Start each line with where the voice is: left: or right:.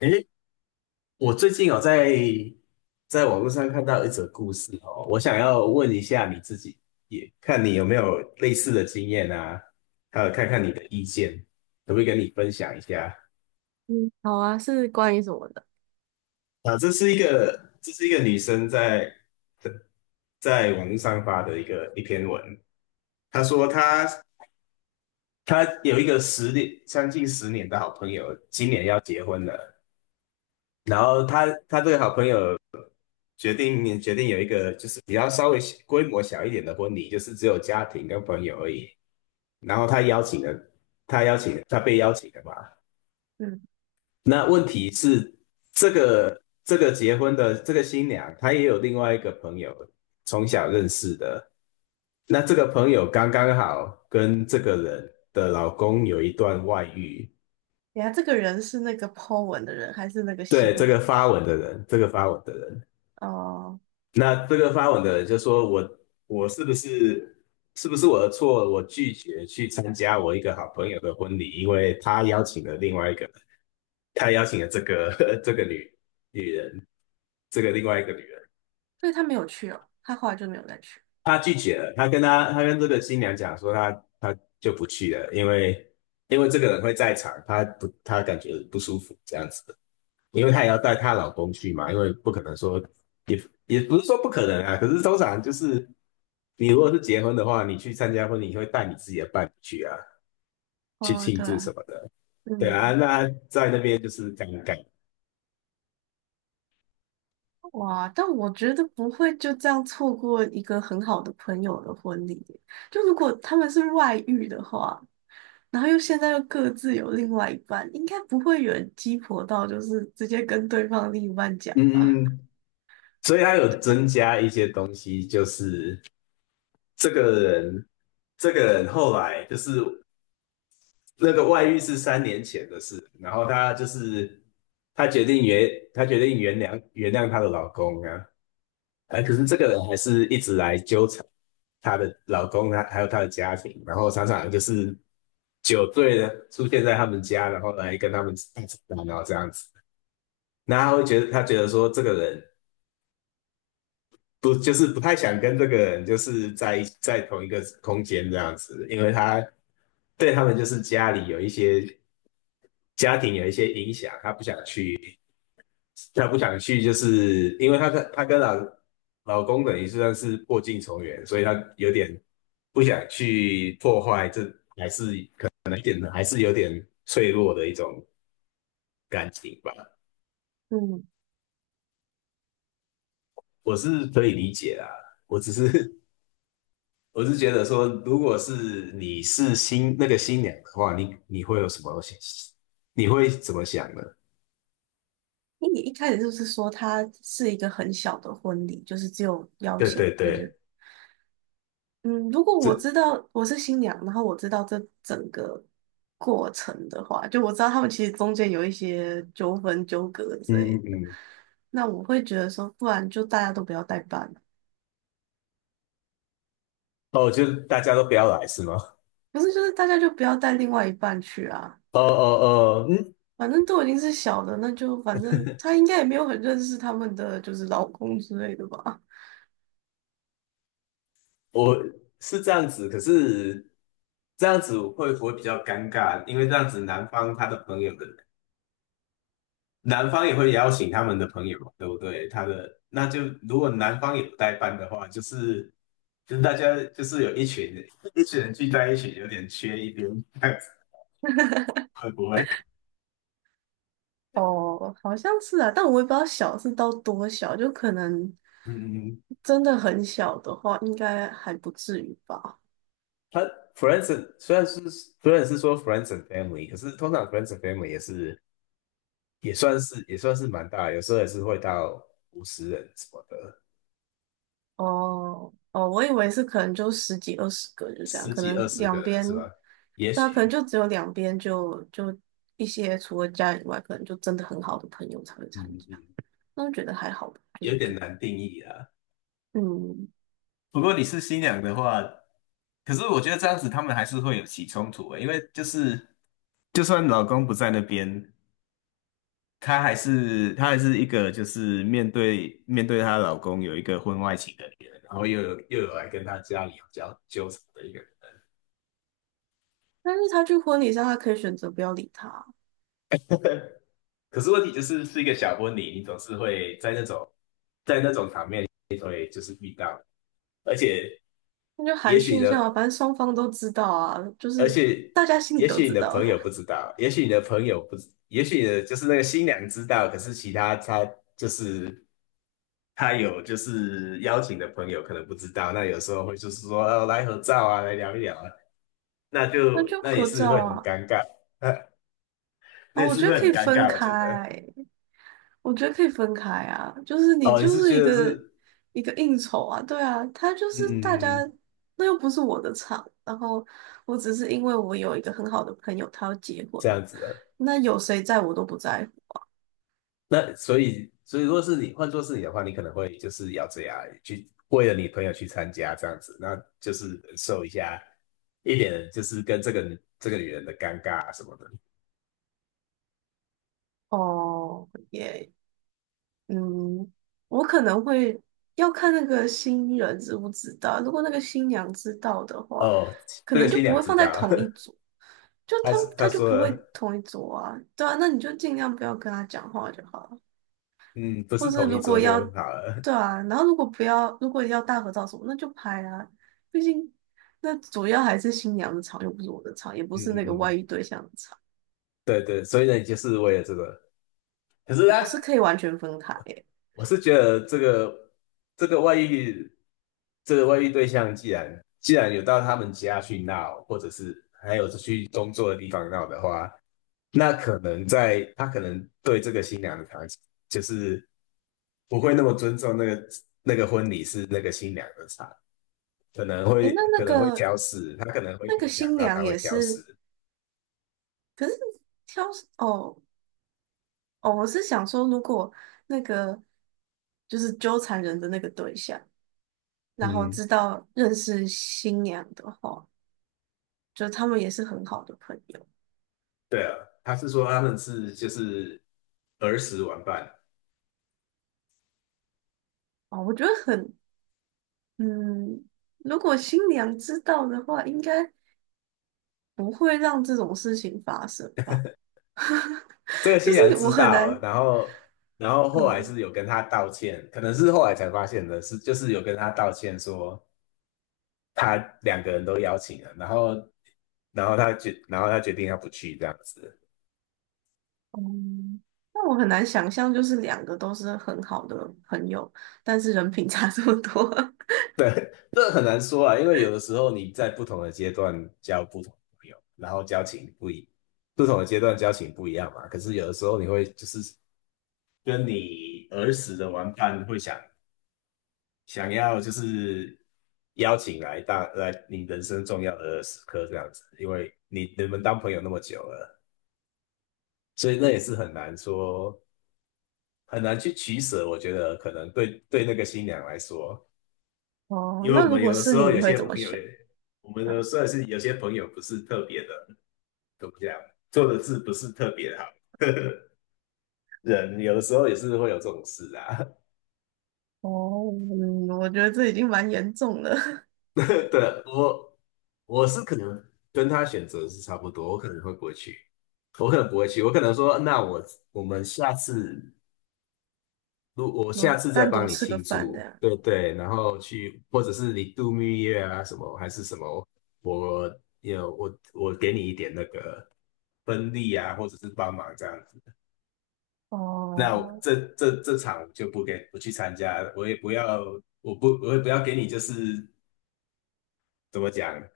left: 诶，我最近有在网络上看到一则故事哦，我想要问一下你自己，也看你有没有类似的经验啊，还有看看你的意见，可不可以跟你分享一下？
right: 嗯，好啊，是关于什么的？
left: 啊，这是一个女生在在网络上发的一篇文，她说她有一个十年，将近十年的好朋友，今年要结婚了，然后她这个好朋友决定有一个就是比较稍微规模小一点的婚礼，就是只有家庭跟朋友而已。然后他邀请了他被邀请的嘛。
right: 嗯，
left: 那问题是，这个结婚的这个新娘，她也有另外一个朋友从小认识的。那这个朋友刚刚好跟这个人的老公有一段外遇，
right: 等下这个人是那个 po 文的人，还是那个
left: 对，
right: 新娘？
left: 这个发文的人。
right: 哦，
left: 那这个发文的人就说我是不是我的错？我拒绝去参加我一个好朋友的婚礼，因为他邀请了另外一个人，他邀请了这个 这个女人，这个另外一个女人，
right: 所以他没有去哦，他后来就没有再去。
left: 他拒绝了。他跟这个新娘讲说他就不去了，因为这个人会在场，他感觉不舒服这样子的。因为她也要带她老公去嘛，因为不可能说也也不是说不可能啊，可是通常就是你如果是结婚的话，你去参加婚礼，你会带你自己的伴侣去啊，去
right: 哦，
left: 庆
right: 对
left: 祝
right: 啊，
left: 什么的。对啊，
right: 嗯，
left: 那在那边就是尴尬，
right: 哇，但我觉得不会就这样错过一个很好的朋友的婚礼耶。就如果他们是外遇的话，然后又现在又各自有另外一半，应该不会有人鸡婆到就是直接跟对方另一半讲
left: 嗯
right: 吧？
left: 嗯，所以他有增加一些东西，就是这个人，这个人后来就是那个外遇是3年前的事，然后他就是他决定原谅她的老公啊，哎，可是这个人还是一直来纠缠她的老公，她还有她的家庭，然后常常就是酒醉了出现在他们家，然后来跟他们大吵大闹这样子。那他觉得说这个人不就是不太想跟这个人就是在同一个空间这样子，因为他对他们就是家庭有一些影响，他不想去，就是因为她跟老公等于是算是破镜重圆，所以她有点不想去破坏，这还是可能一点还是有点脆弱的一种感情吧。
right: 嗯。
left: 我是可以理解啦，我只是 我是觉得说，如果是你是那个新娘的话，你会有什么想？你会怎么想呢？
right: 因为你一开始就是说它是一个很小的婚礼，就是只有邀
left: 对
right: 请，
left: 对
right: 就
left: 对，
right: 是嗯，如果我知
left: 这
right: 道我是新娘，然后我知道这整个过程的话，就我知道他们其实中间有一些纠纷、纠葛之
left: 嗯
right: 类
left: 嗯
right: 的，
left: 嗯，
right: 那我会觉得说，不然就大家都不要代办，
left: 哦，就大家都不要来是吗？
right: 不是就是大家就不要带另外一半去啊，
left: 哦哦哦，嗯，
right: 反正都已经是小的，那就反正他应该也没有很认识他们的就是老公之类的吧。
left: 我是这样子，可是这样子会不会比较尴尬？因为这样子男方他的朋友的，男方也会邀请他们的朋友嘛，对不对？那就如果男方有代办的话，就是大家就是有一群人聚在一起，有点缺一边，这样子会不会？
right: 哦，好像是啊，但我也不知道小是到多小，就可能
left: 嗯，嗯，
right: 真的很小的话，应该还不至于吧。
left: 他 虽然是说 friends and family，可是通常 friends and family 也是也算是蛮大的有时候也是会到50人什么的。
right: 哦哦，我以为是可能就十几二十个，就这样，
left: 十
right: 可
left: 几
right: 能
left: 20个
right: 两
left: 人
right: 边，
left: 是吧？也
right: 对啊，可能
left: 许，
right: 就只有两边就就一些除了家人以外，可能就真的很好的朋友才会参
left: 嗯
right: 加，
left: 嗯，
right: 那我觉得还好吧，就
left: 有
right: 是就
left: 点难定义啊。
right: 嗯，
left: 不过你是新娘的话，可是我觉得这样子他们还是会有起冲突的因为就是就算老公不在那边，她还是一个就是面对她老公有一个婚外情的女人，然后又有来跟她家里有交纠缠的一个人。
right: 但是他去婚礼上，他可以选择不要理他，
left: 可是问题就是是一个小婚礼，你总是会在那，而且
right: 那就
left: 也
right: 寒暄
left: 许
right: 一
left: 呢，
right: 下嘛，反正双方都知道啊，就
left: 而
right: 是
left: 且
right: 大家心里
left: 也
right: 都
left: 许你
right: 知
left: 的
right: 道。
left: 朋友不知道，也许你的朋友不知也许你的就是那个新娘知道，可是其他就是他有就是邀请的朋友可能不知道，那有时候会就是说哦来合照啊，来聊一聊啊，
right: 那就
left: 那也
right: 合
left: 是
right: 照
left: 会很
right: 啊。
left: 尴尬，那
right: 啊，
left: 也
right: 我
left: 是
right: 觉得
left: 会
right: 可
left: 很
right: 以
left: 尴
right: 分
left: 尬，我
right: 开，
left: 觉得。
right: 我觉得可以分开啊。就是你
left: 哦，你
right: 就
left: 是
right: 是一
left: 觉得
right: 个
left: 是
right: 一个应酬啊，对啊，他就
left: 嗯
right: 是大家，
left: 嗯
right: 那又不是我的场。然后我只是因为我有一个很好的朋友，他要结婚，
left: 这样子的，
right: 那有谁在我都不在乎。
left: 那所以如果是你换做是你的话，你可能会就是要这样去为了你朋友去参加这样子，那就是忍受一下。一点就是跟这个女人的尴尬啊什么的。
right: 哦，耶，嗯，我可能会要看那个新人知不知道。如果那个新娘知道的话，
left: 哦，
right: 可
left: 这个
right: 能就
left: 新
right: 不
left: 娘
right: 会
left: 知
right: 放在
left: 道，
right: 同一组，就
left: 她
right: 他
left: 她
right: 他就
left: 说
right: 不会
left: 了，
right: 同一组啊。对啊，那你就尽量不要跟他讲话就好了。
left: 嗯，不是
right: 或是
left: 同一
right: 如果
left: 桌就
right: 要，
left: 好了，
right: 对啊，然后如果不要，如果要大合照什么，那就拍啊。毕竟那主要还是新娘的场，又不是我的场，也不
left: 嗯
right: 是
left: 嗯
right: 那个外遇
left: 嗯，
right: 对象的场，
left: 对对，所以呢，你就是为了这个，可是呢。
right: 我是可以完全分开耶。
left: 我是觉得这个这个外遇，这个外遇对象既然有到他们家去闹，或者是还有去工作的地方闹的话，那可能对这个新娘的场景，就是不会那么尊重那个婚礼是那个新娘的场，可能
right: 诶，
left: 会
right: 那那
left: 可能会
right: 个
left: 挑食，他可能会
right: 那个
left: 预想
right: 新
left: 到
right: 娘
left: 他会
right: 也
left: 挑食。
right: 是。可是挑哦哦，我是想说，如果那个就是纠缠人的那个对象，然后
left: 嗯，
right: 知道认识新娘的话，就他们也是很好的朋友
left: 对啊，他是说他们是就是儿时玩伴，
right: 啊。我觉得很嗯，如果新娘知道的话，应该不会让这种事情发生吧？
left: 这个 新
right: 就
left: 娘
right: 是我
left: 知
right: 很
left: 道了
right: 难，
left: 然后后来
right: 嗯
left: 是有跟他道歉，可能是后来才发现的是，就是有跟他道歉说他两个人都邀请了，然后他决定他不去这样子，
right: 嗯，那我很难想象，就是两个都是很好的朋友，但是人品差这么多。
left: 这很难说啊，因为有的时候你在不同的阶段交不同的朋友，然后交情不一，不同的阶段交情不一样嘛，可是有的时候你会就是跟你儿时的玩伴会想要就是邀请来你人生重要的时刻这样子，因为你你们当朋友那么久了，所以那也是很难说很难去取舍。我觉得可能对那个新娘来说，
right: 哦，
left: 因为我
right: 那如
left: 们
right: 果
left: 有的
right: 是
left: 时
right: 你，
left: 候
right: 你
left: 有
right: 会
left: 些
right: 怎么
left: 朋友
right: 选？
left: 也，我们有
right: 啊，
left: 时候也是有些朋友不是特别的，怎么样，做的事不是特别好。人有的时候也是会有这种事啊，
right: 哦，嗯，我觉得这已经蛮严重了。
left: 对，我我是可能跟他选择是差不多，我可能会不会去，我可能不会去，我可能说，那我我们下次，如我下
right: 嗯，
left: 次再
right: 单
left: 帮
right: 独
left: 你
right: 吃个
left: 庆
right: 饭这
left: 祝，
right: 样。
left: 对对，然后去，或者是你度蜜月啊什么，还是什么，我有我我给你一点那个分利啊，或者是帮忙这样子，那我
right: 哦，
left: 这场我就不去参加我也不要，我也不要给你就是怎么讲。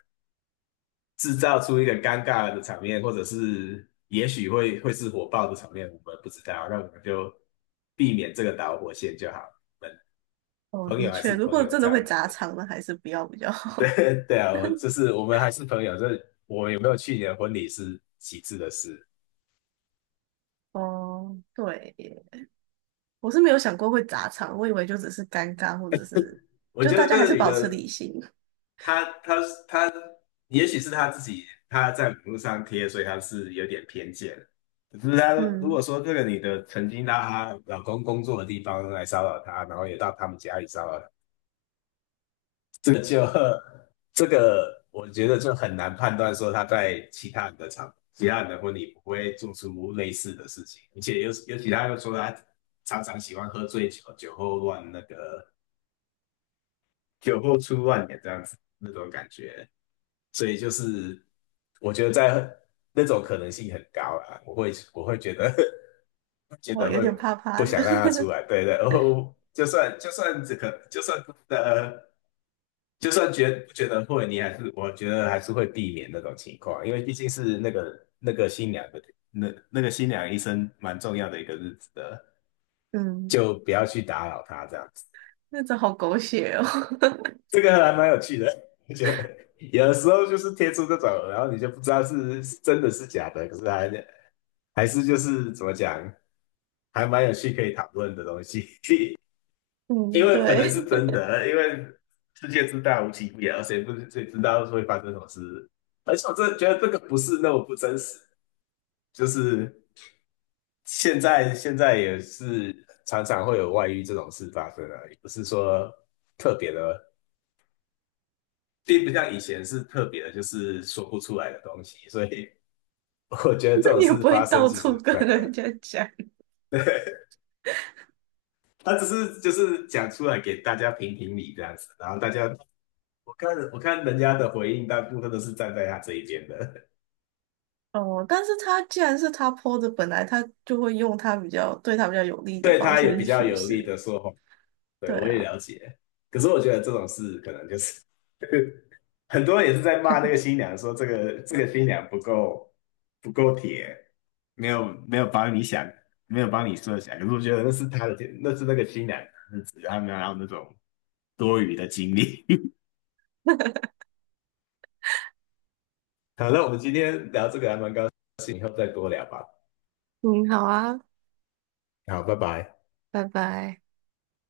left: 制造出一个尴尬的场面，或者是也许会是火爆的场面，我们不知道，那我们就避免这个导火线就好。我们
right: 哦，
left: 朋
right: 的
left: 友还是
right: 确，如
left: 朋
right: 果
left: 友
right: 真
left: 这
right: 的会
left: 样子
right: 砸
left: 的，
right: 场，那还是不要比较 好。
left: 对对啊，我就是我们还是朋友。这我们有没有去年婚礼是其次的事，
right: 哦，对耶，我是没有想过会砸场，我以为就只是尴尬，或者是
left: 我
right: 就
left: 觉得
right: 大
left: 这
right: 家还
left: 个
right: 是
left: 女
right: 保持
left: 的
right: 理性。
left: 她她她，也许是她自己她在网络上贴，所以她是有点偏见。可是她如果
right: 嗯，
left: 说这个女的曾经到她老公工作的地方来骚扰她，然后也到他们家里骚扰这个就这个，我觉得就很难判断说他在其他人的场、其他人的婚礼不会做出类似的事情，而且尤其他又说他常常喜欢喝醉酒，酒后乱那个酒后出乱言这样子那种感觉，所以就是我觉得在那种可能性很高啦，我会觉得 觉
right: 我
left: 得
right: 有
left: 会
right: 点怕
left: 不
right: 怕的。
left: 想让他出来，对对，就算呃。就算觉不觉得会，你还是我觉得还是会避免那种情况，因为毕竟是那个那个新娘的那个新娘医生蛮重要的一个日子的，
right: 嗯，
left: 就不要去打扰她这样子。
right: 那真好狗血哦。
left: 这个还蛮有趣的，我觉得有的时候就是贴出这种，然后你就不知道是是真的是假的，可是还是就是怎么讲，还蛮有趣可以讨论的东西。因
right: 嗯，
left: 为可能
right: 对，
left: 是 真的，因为世界之大无奇不有，谁不谁知道会发生什么事？而且我真的觉得这个不是那么不真实，就是现在也是常常会有外遇这种事发生啊，也不是说特别的，并不像以前是特别的，就是说不出来的东西，所以我觉得这
right: 那
left: 种
right: 你也不
left: 事
right: 会
left: 发生
right: 到
left: 其
right: 处
left: 实不
right: 跟
left: 太可能。
right: 人家讲。
left: 他只是就是讲出来给大家评评理这样子，然后大家我看人家的回应，大部分都是站在他这一边的，
right: 哦，但是他既然是他 PO 的，本来他就会用他比较对他比较有利 的
left: 对
right: 方
left: 他有
right: 式
left: 比
right: 去
left: 较
right: 叙
left: 有利
right: 事。
left: 的说法，对
right: 对
left: 我也
right: 啊，
left: 了解。可是我觉得这种事可能就是 很多人也是在骂那个新娘，说这个新娘不够铁，没有帮你想，没有帮你设想。可是我觉得那是他的，那是那个新娘的日子，他没有让那种多余的精力。好，那我们今天聊这个还蛮高兴，以后再多聊吧。
right: 嗯，好啊，
left: 好，拜拜。
right: 拜拜。